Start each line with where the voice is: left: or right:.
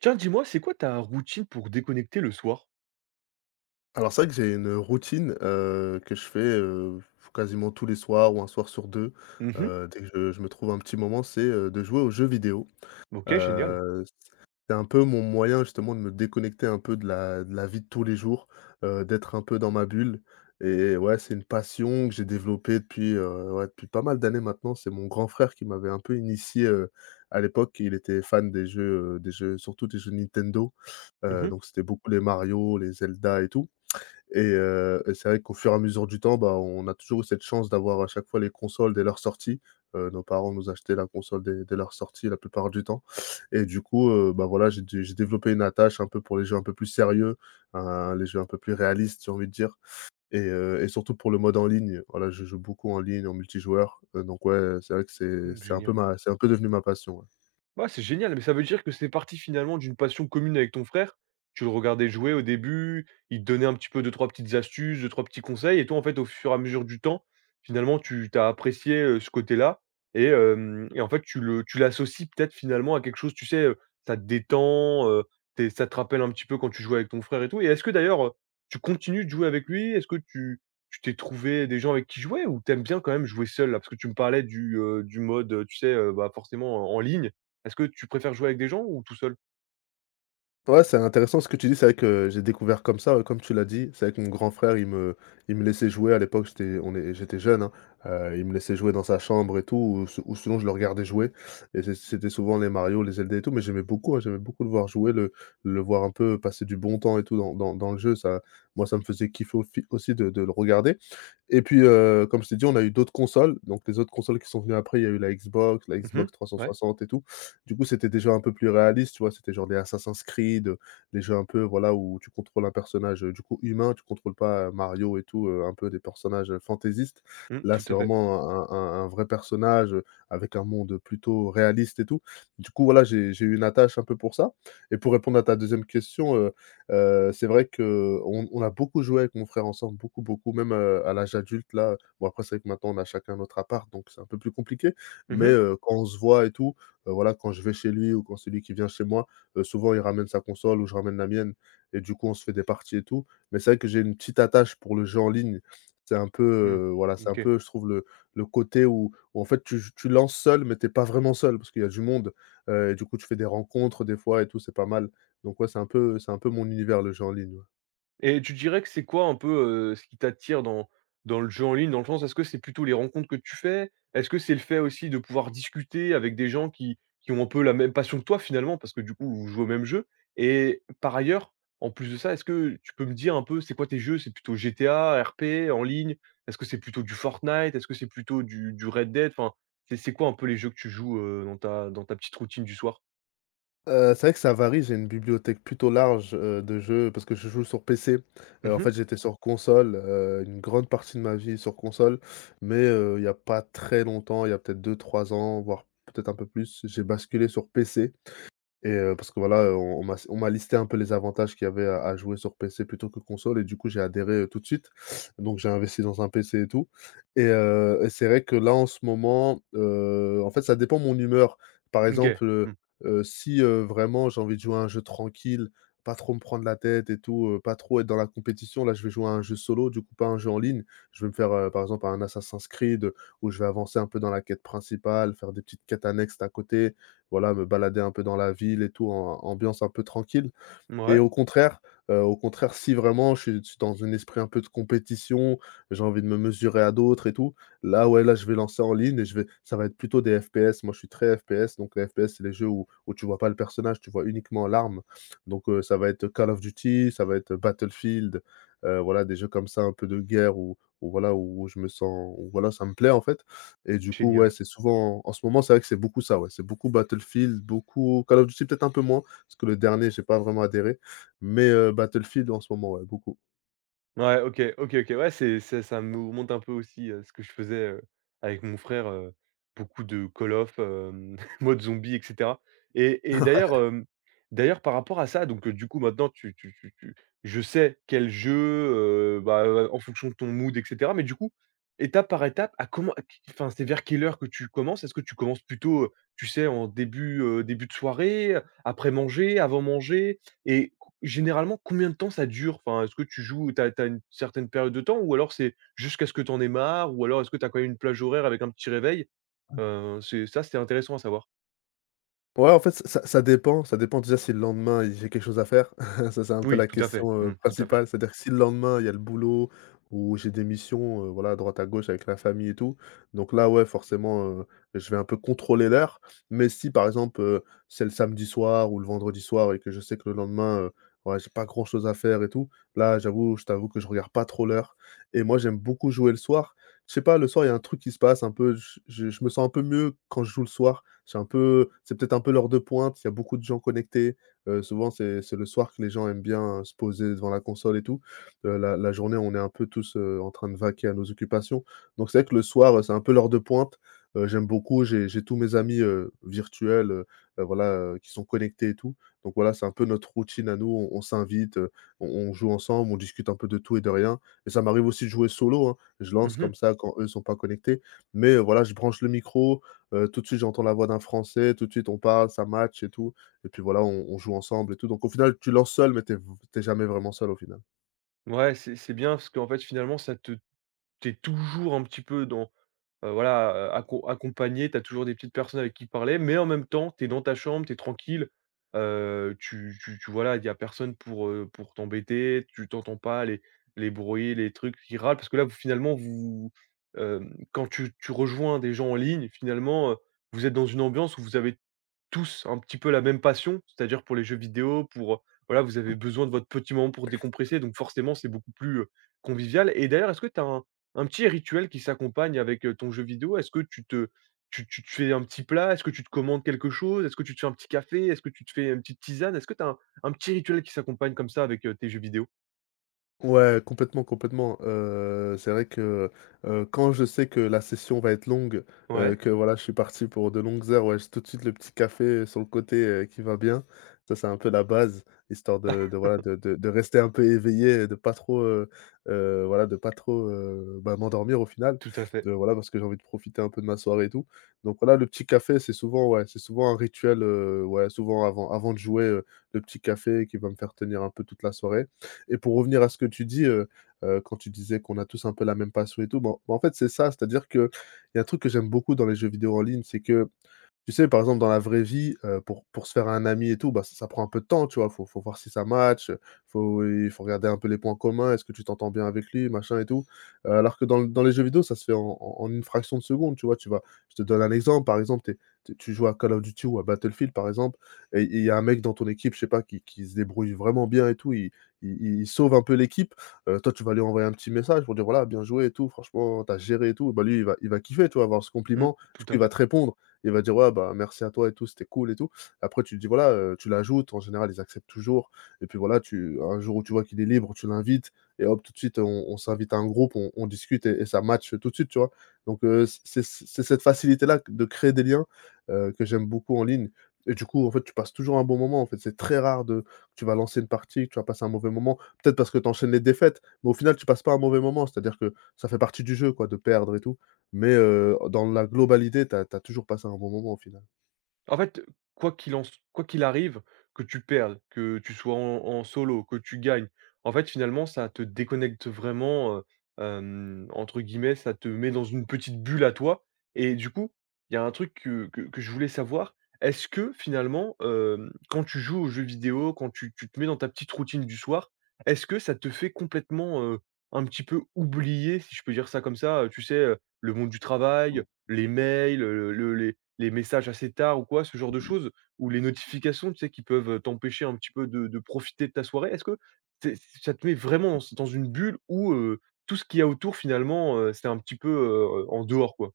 right: Tiens, dis-moi, c'est quoi ta routine pour déconnecter le soir?
left: Alors c'est vrai que j'ai une routine, que je fais, quasiment tous les soirs ou un soir sur 2.
right: Mmh.
left: Dès que je me trouve un petit moment, c'est, de jouer aux jeux vidéo.
right: OK, génial.
left: Heu, c'est un peu mon moyen justement de me déconnecter un peu de la vie de tous les jours, d'être un peu dans ma bulle et ouais, c'est une passion que j'ai développée depuis, ouais, depuis pas mal d'années maintenant. C'est mon grand frère qui m'avait un peu initié, à l'époque. Il était fan des jeux, surtout des jeux Nintendo,
right: Mmh mh.
left: donc c'était beaucoup les Mario, les Zelda et tout et c'est vrai qu'au fur et à mesure du temps, on a toujours eu cette chance d'avoir à chaque fois les consoles dès leur sortie. Nos parents nous achetaient la console dès leur sortie la plupart du temps et du coup, voilà, j'ai développé une attache un peu pour les jeux un peu plus sérieux, hein, les jeux un peu plus réalistes, j'ai envie de dire et surtout pour le mode en ligne. Voilà, je joue beaucoup en ligne, en multijoueur, donc ouais, c'est vrai que c'est
right: Mmh,
left: c'est un peu
right: génial.
left: ma c'est un peu devenu ma passion, ouais.
right: Ouais, c'est génial, mais ça veut dire que c'est parti finalement d'une passion commune avec ton frère. Tu le regardais jouer au début, il te donnait un petit peu deux trois petites astuces, deux trois petits conseils et toi en fait au fur et à mesure du temps, finalement tu t'as apprécié, ce côté-là et hem et en fait tu l'associes peut-être finalement à quelque chose, tu sais, ça te détend, tu ça te rappelle un petit peu quand tu jouais avec ton frère et tout et est-ce que d'ailleurs, tu continues de jouer avec lui? Est-ce que tu t'es trouvé des gens avec qui jouer ou t'aimes bien quand même jouer seul là? Parce que tu me parlais du mode, tu sais, bah, forcément en ligne. Est-ce que tu préfères jouer avec des gens ou tout seul?
left: Ouais, c'est intéressant ce que tu dis. C'est vrai que j'ai découvert comme ça, ouais, comme tu l'as dit. C'est vrai que mon grand frère, il me laissait jouer à l'époque, j'étais on est j'étais jeune, hein. Il me laissait jouer dans sa chambre et tout ou si ou sinon je le regardais jouer et c'était souvent les Mario, les Zelda et tout, mais j'aimais beaucoup, hein, j'aimais beaucoup le voir jouer, le voir un peu passer du bon temps et tout dans le jeu. Ça moi, ça me faisait kiffer au aussi de le regarder. Et puis, comme je t'ai dit, on a eu d'autres consoles. Donc les autres consoles qui sont venues après, il y a eu la
right: Mmh.
left: Xbox trois cent
right: Ouais.
left: soixante et tout. Du coup, c'était déjà un peu plus réaliste, tu vois? C'était genre des Assassin's Creed, des jeux un peu, voilà, où tu contrôles un personnage, du coup humain, tu contrôles pas, Mario et tout, un peu des personnages, fantaisistes.
right: Mmh,
left: Là,
right: tout
left: c'est
right: à fait.
left: vraiment un vrai personnage, avec un monde, plutôt réaliste et tout. Du coup, voilà, j'ai eu une attache un peu pour ça. Et pour répondre à ta deuxième question, c'est vrai que on a beaucoup joué avec mon frère ensemble, beaucoup, beaucoup, même, à l'âge adulte là. Bon après c'est vrai que maintenant on a chacun notre appart, donc c'est un peu plus compliqué. Mais,
right: Mmh
left: quand on se voit et tout, voilà, quand je vais chez lui ou quand c'est lui qui vient chez moi, souvent il ramène sa console ou je ramène la mienne et du coup on se fait des parties et tout. Mais c'est vrai que j'ai une petite attache pour le jeu en ligne. C'est un peu,
right: mh. Mmh.
left: voilà, c'est un
right: OK.
left: peu je trouve le côté où en fait tu lances seul mais t'es pas vraiment seul parce qu'il y a du monde, et du coup tu fais des rencontres des fois et tout, c'est pas mal. Donc ouais, c'est un peu mon univers le jeu en ligne, ouais.
right: Et tu dirais que c'est quoi un peu, ce qui t'attire dans le jeu en ligne? Dans le sens, est-ce que c'est plutôt les rencontres que tu fais? Est-ce que c'est le fait aussi de pouvoir discuter avec des gens qui ont un peu la même passion que toi finalement? Parce que du coup, vous jouez au même jeu et par ailleurs, en plus de ça, est-ce que tu peux me dire un peu c'est quoi tes jeux? C'est plutôt GTA, RP, en ligne? Est-ce que c'est plutôt du Fortnite? Est-ce que c'est plutôt du Red Dead? Enfin, c'est quoi un peu les jeux que tu joues, dans ta petite routine du soir?
left: C'est vrai que ça varie, j'ai une bibliothèque plutôt large, de jeux parce que je joue sur PC. En
right: Mmh.
left: fait, j'étais sur console, une grande partie de ma vie sur console, mais il y a pas très longtemps, il y a peut-être deux, trois ans, voire peut-être un peu plus, j'ai basculé sur PC. Et parce que voilà, on m'a listé un peu les avantages qu'il y avait à jouer sur PC plutôt que console et du coup, j'ai adhéré, tout de suite. Donc j'ai investi dans un PC et tout et c'est vrai que là, en ce moment, en fait, ça dépend de mon humeur. Par
right: OK.
left: exemple,
right: Mmh.
left: si, vraiment j'ai envie de jouer à un jeu tranquille, pas trop me prendre la tête et tout, pas trop être dans la compétition, là, je vais jouer à un jeu solo, du coup, pas un jeu en ligne. Je vais me faire, par exemple, un Assassin's Creed, où je vais avancer un peu dans la quête principale, faire des petites quêtes annexes à côté voilà, me balader un peu dans la ville et tout, en ambiance un peu tranquille. Et
right: Mouais.
left: au contraire, si vraiment je suis dans un esprit un peu de compétition, j'ai envie de me mesurer à d'autres et tout, là, ouais, là, je vais lancer en ligne et je vais ça va être plutôt des FPS. Moi, je suis très FPS, donc les FPS, c'est les jeux où tu vois pas le personnage, tu vois uniquement l'arme. Donc ça va être Call of Duty, ça va être Battlefield, voilà, des jeux comme ça un peu de guerre où je me sens où voilà, ça me plaît, en fait et du coup, ouais,
right: Génial.
left: c'est souvent en ce moment, c'est vrai que c'est beaucoup ça, ouais, c'est beaucoup Battlefield, beaucoup Call of Duty peut-être un peu moins, parce que le dernier, j'ai pas vraiment adhéré mais Battlefield en ce moment, ouais, beaucoup.
right: Ouais, OK, OK, OK. Ouais, c'est ça me remonte un peu aussi, ce que je faisais, avec mon frère, beaucoup de Call of, mode zombie et cetera et d'ailleurs, d'ailleurs par rapport à ça, donc du coup maintenant tu je sais quel jeu, bah, en fonction de ton mood et cetera mais du coup, étape par étape, à comment q enfin, c'est vers quelle heure que tu commences? Est-ce que tu commences plutôt, tu sais, en début, début de soirée, après manger, avant manger et généralement, combien de temps ça dure? Enfin, est-ce que tu joues t'as as une certaine période de temps ou alors c'est jusqu'à ce que t'en aies marre ou alors est-ce que t'as as quand même une plage horaire avec un petit réveil? C'est ça, c'est intéressant à savoir.
left: Ouais, en fait, ça dépend déjà si le lendemain, il j'ai quelque chose à faire. Ça, c'est un peu
right: Oui,
left: la
right: tout à fait.
left: question,
right: Mmh, tout à fait.
left: principale. C'est-à-dire que si le lendemain, il y a le boulot ou j'ai des missions, voilà, à droite à gauche avec la famille et tout, donc là, ouais, forcément, je vais un peu contrôler l'heure. Mais si, par exemple, c'est le samedi soir ou le vendredi soir et que je sais que le lendemain, ouais, j'ai pas grand-chose à faire et tout, là, j'avoue je t'avoue que je regarde pas trop l'heure et moi, j'aime beaucoup jouer le soir. Je sais pas, le soir, il y a un truc qui se passe un peu, je me sens un peu mieux quand je joue le soir. C'est un peu c'est peut-être un peu l'heure de pointe, il y a beaucoup de gens connectés. Souvent, c'est le soir que les gens aiment bien, se poser devant la console et tout. La la journée, on est un peu tous, en train de vaquer à nos occupations. Donc c'est vrai que le soir, c'est un peu l'heure de pointe. J'aime beaucoup, j'ai tous mes amis, virtuels, voilà, qui sont connectés et tout. Donc voilà, c'est un peu notre routine à nous, on s'invite, on joue ensemble, on discute un peu de tout et de rien. Et ça m'arrive aussi de jouer solo, hein. Je lance
right: Mmh.
left: comme ça quand eux sont pas connectés. Mais, voilà, je branche le micro. Tout de suite, j'entends la voix d'un Français, tout de suite on parle, ça match et tout et puis voilà, on joue ensemble et tout donc au final, tu lances seul mais t'es es jamais vraiment seul au final.
right: Ouais, c'est bien parce qu'en fait, finalement, ça te t'es toujours un petit peu dans voilà, accompagné, tu as toujours des petites personnes avec qui parler, mais en même temps, tu es dans ta chambre, tu es tranquille, tu voilà, il y a personne pour t'embêter, tu t'entends pas les les bruits, les trucs qui râlent. Parce que là, vous finalement, vous, quand tu rejoins des gens en ligne, finalement, vous êtes dans une ambiance où vous avez tous un petit peu la même passion, c'est-à-dire pour les jeux vidéo, pour, voilà, vous avez besoin de votre petit moment pour décompresser, donc forcément, c'est beaucoup plus, convivial et d'ailleurs, est-ce que tu as un petit rituel qui s'accompagne avec, ton jeu vidéo? Est-ce que tu te fais un petit plat? Est-ce que tu te commandes quelque chose? Est-ce que tu te fais un petit café? Est-ce que tu te fais une petite tisane? Est-ce que tu as un petit rituel qui s'accompagne comme ça avec, tes jeux vidéo?
left: Ouais, complètement, complètement. C'est vrai que, quand je sais que la session va être longue,
right: Ouais.
left: que voilà, je suis parti pour de longues heures, ouais, j'ai tout de suite le petit café sur le côté, qui va bien. Ça, c'est un peu la base, histoire de voilà, de rester un peu éveillé et de pas trop, voilà, de pas trop, m'endormir au final.
right: Tout à fait.
left: Voilà, parce que j'ai envie de profiter un peu de ma soirée et tout. Donc voilà, le petit café, c'est souvent ouais, c'est souvent un rituel, ouais, souvent avant de jouer, le petit café qui va me faire tenir un peu toute la soirée. Et pour revenir à ce que tu dis, quand tu disais qu'on a tous un peu la même passion et tout, bon, ben, en fait, c'est ça, c'est-à-dire qu'il y a un truc que j'aime beaucoup dans les jeux vidéo en ligne, c'est que, tu sais, par exemple, dans la vraie vie, pour se faire un ami et tout, ça prend un peu de temps, tu vois? Faut voir si ça match, faut il faut regarder un peu les points communs, est-ce que tu t'entends bien avec lui, machin et tout? Alors que dans les jeux vidéo, ça se fait en une fraction de seconde, tu vois? Tu vas je te donne un exemple, par exemple, t'es es tu joues à Call of Duty ou à Battlefield, par exemple, et il y a un mec dans ton équipe, je sais pas, qui se débrouille vraiment bien et tout, il il sauve un peu l'équipe, toi, tu vas lui envoyer un petit message pour dire: «Voilà, bien joué et tout, franchement, t'as géré et tout». Bah, lui, il va kiffer, tu vas avoir ce
right: Mmh,
left: compliment, du
right: tout
left: coup,
right: à
left: il va
right: fait.
left: te répondre, il va dire: «Ouais, bah, merci à toi et tout, c'était cool et tout». Après tu te dis voilà, tu l'ajoutes, en général ils acceptent toujours et puis voilà, tu un jour où tu vois qu'il est libre, tu l'invites et hop, tout de suite on s'invite à un groupe, on discute et ça match tout de suite, tu vois? Donc c'est cette facilité-là de créer des liens, que j'aime beaucoup en ligne et du coup, en fait, tu passes toujours un bon moment, en fait. C'est très rare. De tu vas lancer une partie, tu vas passer un mauvais moment, peut-être parce que tu enchaînes les défaites, mais au final tu passes pas un mauvais moment, c'est-à-dire que ça fait partie du jeu quoi, de perdre et tout. Mais, dans la globalité, t'as as toujours passé un bon moment au final.
right: En fait, quoi qu'il en s quoi qu'il arrive, que tu perdes, que tu sois en solo, que tu gagnes, en fait, finalement, ça te déconnecte vraiment, entre guillemets, ça te met dans une petite bulle à toi et du coup, il y a un truc que je voulais savoir, est-ce que finalement, quand tu joues aux jeux vidéo, quand tu te mets dans ta petite routine du soir, est-ce que ça te fait complètement, un petit peu oublier, si je peux dire ça comme ça, tu sais, le monde du travail, les mails, le les messages assez tard ou quoi, ce genre de choses, ou les notifications, tu sais, qui peuvent, t'empêcher un petit peu de profiter de ta soirée. Est-ce que c'est ça te met vraiment dans une bulle où, tout ce qu'il y a autour finalement, c'est un petit peu, en dehors quoi?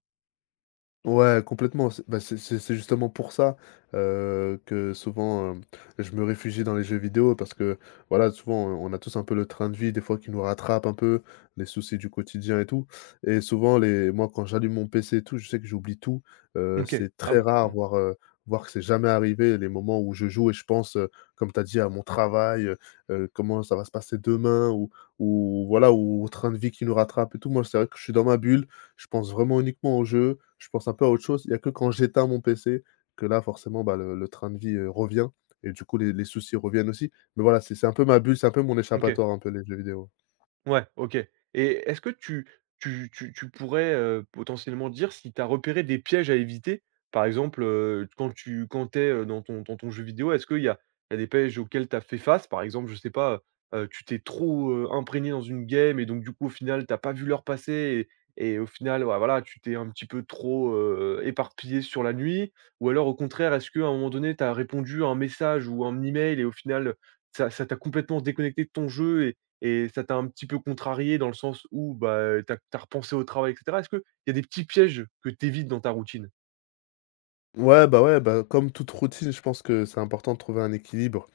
left: Ouais, complètement. C'est bah, c'est justement pour ça, que souvent, je me réfugie dans les jeux vidéo parce que, voilà, souvent, on a tous un peu le train de vie des fois qui nous rattrape un peu, les soucis du quotidien et tout et souvent les moi, quand j'allume mon PC et tout, je sais que j'oublie tout,
right: OK.
left: c'est
right: Ah
left: très
right: oui.
left: rare,
right: Mmh.
left: voire que c'est jamais arrivé les moments où je joue et je pense, comme tu as dit, à mon travail, comment ça va se passer demain ou voilà, ou au train de vie qui nous rattrape et tout. Moi, c'est vrai que je suis dans ma bulle, je pense vraiment uniquement aux jeux, je pense un peu à autre chose. Il y a que quand j'éteins mon PC que là, forcément, bah, le train de vie, revient et du coup, les soucis reviennent aussi. Mais voilà, c'est un peu ma bulle, c'est un peu mon
right: OK.
left: échappatoire, un peu les jeux vidéo.
right: Ouais, OK. Et est-ce que tu pourrais, potentiellement dire si tu as repéré des pièges à éviter? Par exemple, quand tu quand t'es es, dans ton jeu vidéo, est-ce qu'il y a il y a des pièges auxquels tu as fait face? Par exemple, je sais pas, tu t'es trop, imprégné dans une game et donc du coup, au final, t'as pas vu l'heure passer et au final, ouais, voilà, tu t'es un petit peu trop, éparpillé sur la nuit? Ou alors au contraire, est-ce qu'à un moment donné, tu as répondu à un message ou un email et au final, ça t'a complètement déconnecté de ton jeu et ça t'a un petit peu contrarié dans le sens où, bah, tu as repensé au travail et cetera? Est-ce qu'il y a des petits pièges que tu évites dans ta routine?
left: Ouais, bah, comme toute routine, je pense que c'est important de trouver un équilibre.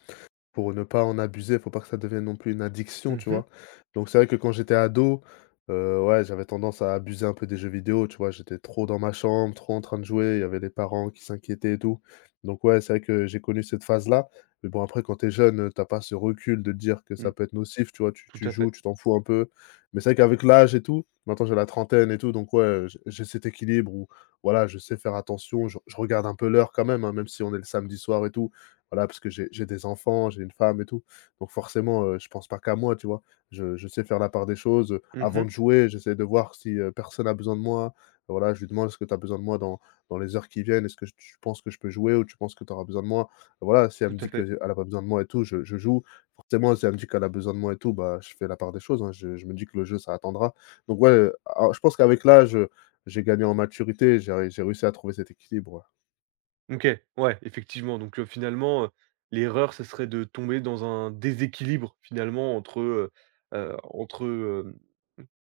left: Pour ne pas en abuser, faut pas que ça devienne non plus une addiction,
right: Mmh
left: tu
right: mh.
left: vois? Donc c'est vrai que quand j'étais ado, ouais, j'avais tendance à abuser un peu des jeux vidéo, tu vois? J'étais trop dans ma chambre, trop en train de jouer, il y avait les parents qui s'inquiétaient et tout. Donc ouais, c'est vrai que j'ai connu cette phase-là. Mais bon après quand t'es jeune, tu pas ce recul de te dire que
right: Mmh,
left: ça peut être nocif, tu vois? Tu
right: tout
left: tu
right: à
left: joues,
right: fait.
left: tu t'en fous un peu. Mais c'est vrai qu'avec l'âge et tout, maintenant j'ai la trentaine et tout, donc ouais, j'ai cet équilibre où voilà, je sais faire attention, je regarde un peu l'heure quand même, hein, même si on est le samedi soir et tout. Voilà, parce que j'ai des enfants, j'ai une femme et tout. Donc forcément, je pense pas qu'à moi, tu vois? Je sais faire la part des choses, avant
right: Mmh
left: de jouer, j'essaie de voir si, personne a besoin de moi. Voilà, je lui demande: «Est-ce que tu as besoin de moi dans les heures qui viennent? Est-ce que j tu penses que je peux jouer ou tu penses que tu auras besoin de moi?» Voilà, si elle
right: tout
left: me
right: à
left: dit
right: fait.
left: qu'elle a pas besoin de moi et tout, je joue. Forcément, si elle me dit qu'elle a besoin de moi et tout, bah, je fais la part des choses, hein. Je me dis que le jeu, ça attendra. Donc ouais, alors je pense qu'avec l'âge, j'ai gagné en maturité, j'ai réussi à trouver cet équilibre, ouais.
right: OK, ouais, effectivement, donc finalement, l'erreur, ce serait de tomber dans un déséquilibre finalement entre, entre,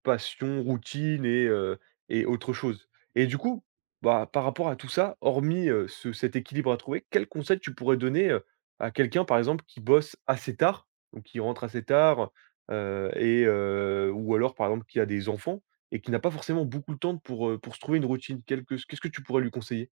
right: passion, routine et et autre chose et du coup, bah, par rapport à tout ça, hormis, ce cet équilibre à trouver, quel conseil tu pourrais donner, à quelqu'un, par exemple, qui bosse assez tard, donc qui rentre assez tard, heu ou alors, par exemple, qui a des enfants et qui n'a pas forcément beaucoup de temps pour se trouver une routine? Quelque qu'est-ce que tu pourrais lui conseiller?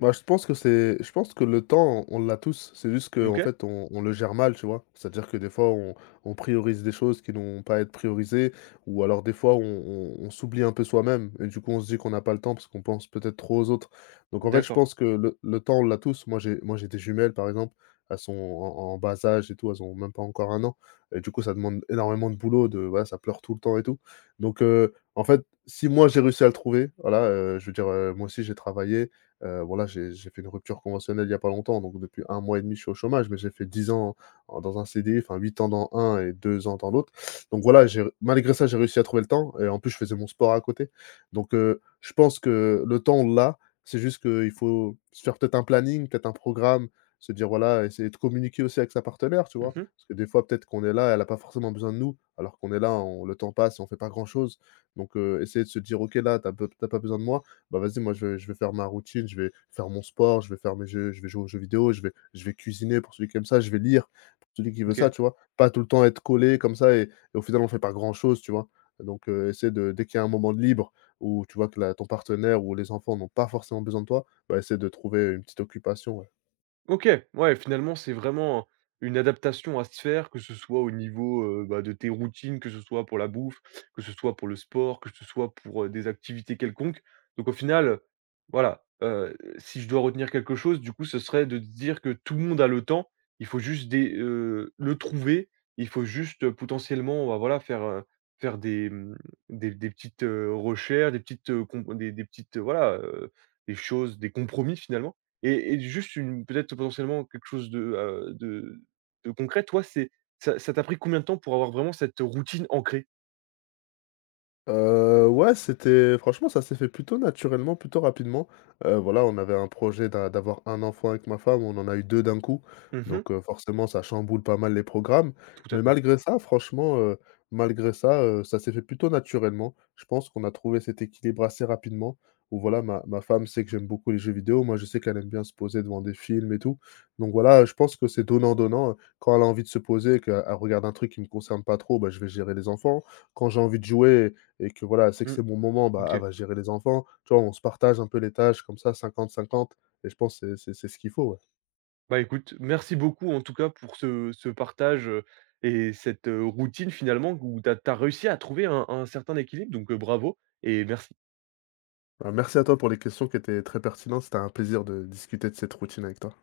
left: Bah, je pense que le temps, on l'a tous. C'est juste que en
right: OK,
left: fait, on le gère mal, tu vois? C'est-à-dire que des fois, on priorise des choses qui n'ont pas à être priorisées ou alors des fois, on s'oublie un peu soi-même et du coup, on se dit qu'on n'a pas le temps parce qu'on pense peut-être trop aux autres. Donc en fait, je
right: d'accord.
left: pense que le temps, on l'a tous. Moi, j'ai des jumelles, par exemple. Elles sont en bas âge et tout, elles ont même pas encore un an et du coup, ça demande énormément de boulot, de voilà, ça pleure tout le temps et tout. Donc en fait, si moi, j'ai réussi à le trouver, voilà, je veux dire, moi aussi, j'ai travaillé, voilà, j'ai fait une rupture conventionnelle il y a pas longtemps, donc depuis un mois et demi je suis au chômage, mais j'ai fait 10 ans en dans un CDI, enfin 8 ans dans un et 2 ans dans l'autre. Donc voilà, j'ai malgré ça, j'ai réussi à trouver le temps et en plus je faisais mon sport à côté. Donc je pense que le temps, on l'a, c'est juste qu'il faut se faire peut-être un planning, peut-être un programme, se dire voilà, essayer de communiquer aussi avec sa partenaire, tu vois?
right: Mmh.
left: Parce que des fois, peut-être qu'on est là, elle a pas forcément besoin de nous, alors qu'on est là, on le temps passe on fait pas grand chose. Donc essayer de se dire: «OK, là, tu as pas besoin de moi» bah, vas-y, moi, je vais faire ma routine, je vais faire mon sport, je vais faire mes jeux, je vais jouer aux jeux vidéo, je vais cuisiner pour celui qui aime ça, je vais lire pour celui qui veut ça,
right: OK.
left: tu vois? Pas tout le temps être collé comme ça et au final, on fait pas grand-chose, tu vois? Donc essaie de dès qu'il y a un moment de libre où tu vois que la ton partenaire ou les enfants n'ont pas forcément besoin de toi, bah, essaie de trouver une petite occupation, ouais.
right: OK, ouais, finalement, c'est vraiment une adaptation à se faire, que ce soit au niveau, bah, de tes routines, que ce soit pour la bouffe, que ce soit pour le sport, que ce soit pour, des activités quelconques. Donc au final, voilà, si je dois retenir quelque chose, du coup, ce serait de dire que tout le monde a le temps. Il faut juste des le trouver. Il faut juste, potentiellement, bah, voilà, faire, faire des, des petites, recherches, des petites, com des petites, voilà, des choses, des compromis finalement. Et juste une peut-être potentiellement quelque chose de concret, toi, c'est ça t'a pris combien de temps pour avoir vraiment cette routine ancrée?
left: Ouais, c'était franchement, ça s'est fait plutôt naturellement, plutôt rapidement. Voilà, on avait un projet d'avoir un enfant avec ma femme, on en a eu 2 d'un coup,
right: Mmh
left: donc forcément, ça chamboule pas mal les programmes,
right: tout à
left: mais
right: fait.
left: malgré ça, franchement, ça s'est fait plutôt naturellement. Je pense qu'on a trouvé cet équilibre assez rapidement où voilà, ma femme sait que j'aime beaucoup les jeux vidéo, moi, je sais qu'elle aime bien se poser devant des films et tout, donc voilà, je pense que c'est donnant-donnant, quand elle a envie de se poser et qu'elle regarde un truc qui me concerne pas trop, bah, je vais gérer les enfants. Quand j'ai envie de jouer et que voilà, elle sait que
right: Mmh,
left: c'est mon moment, bah, elle
right: OK.
left: va gérer les enfants. Tu vois, on se partage un peu les tâches comme ça 50-50 et je pense que c'est ce qu'il faut, ouais.
right: Bah, écoute, merci beaucoup en tout cas pour ce ce partage, et cette, routine finalement où tu as réussi à trouver un certain équilibre donc, bravo et merci.
left: Bah, merci à toi pour les questions qui étaient très pertinentes. C'était un plaisir de discuter de cette routine avec toi.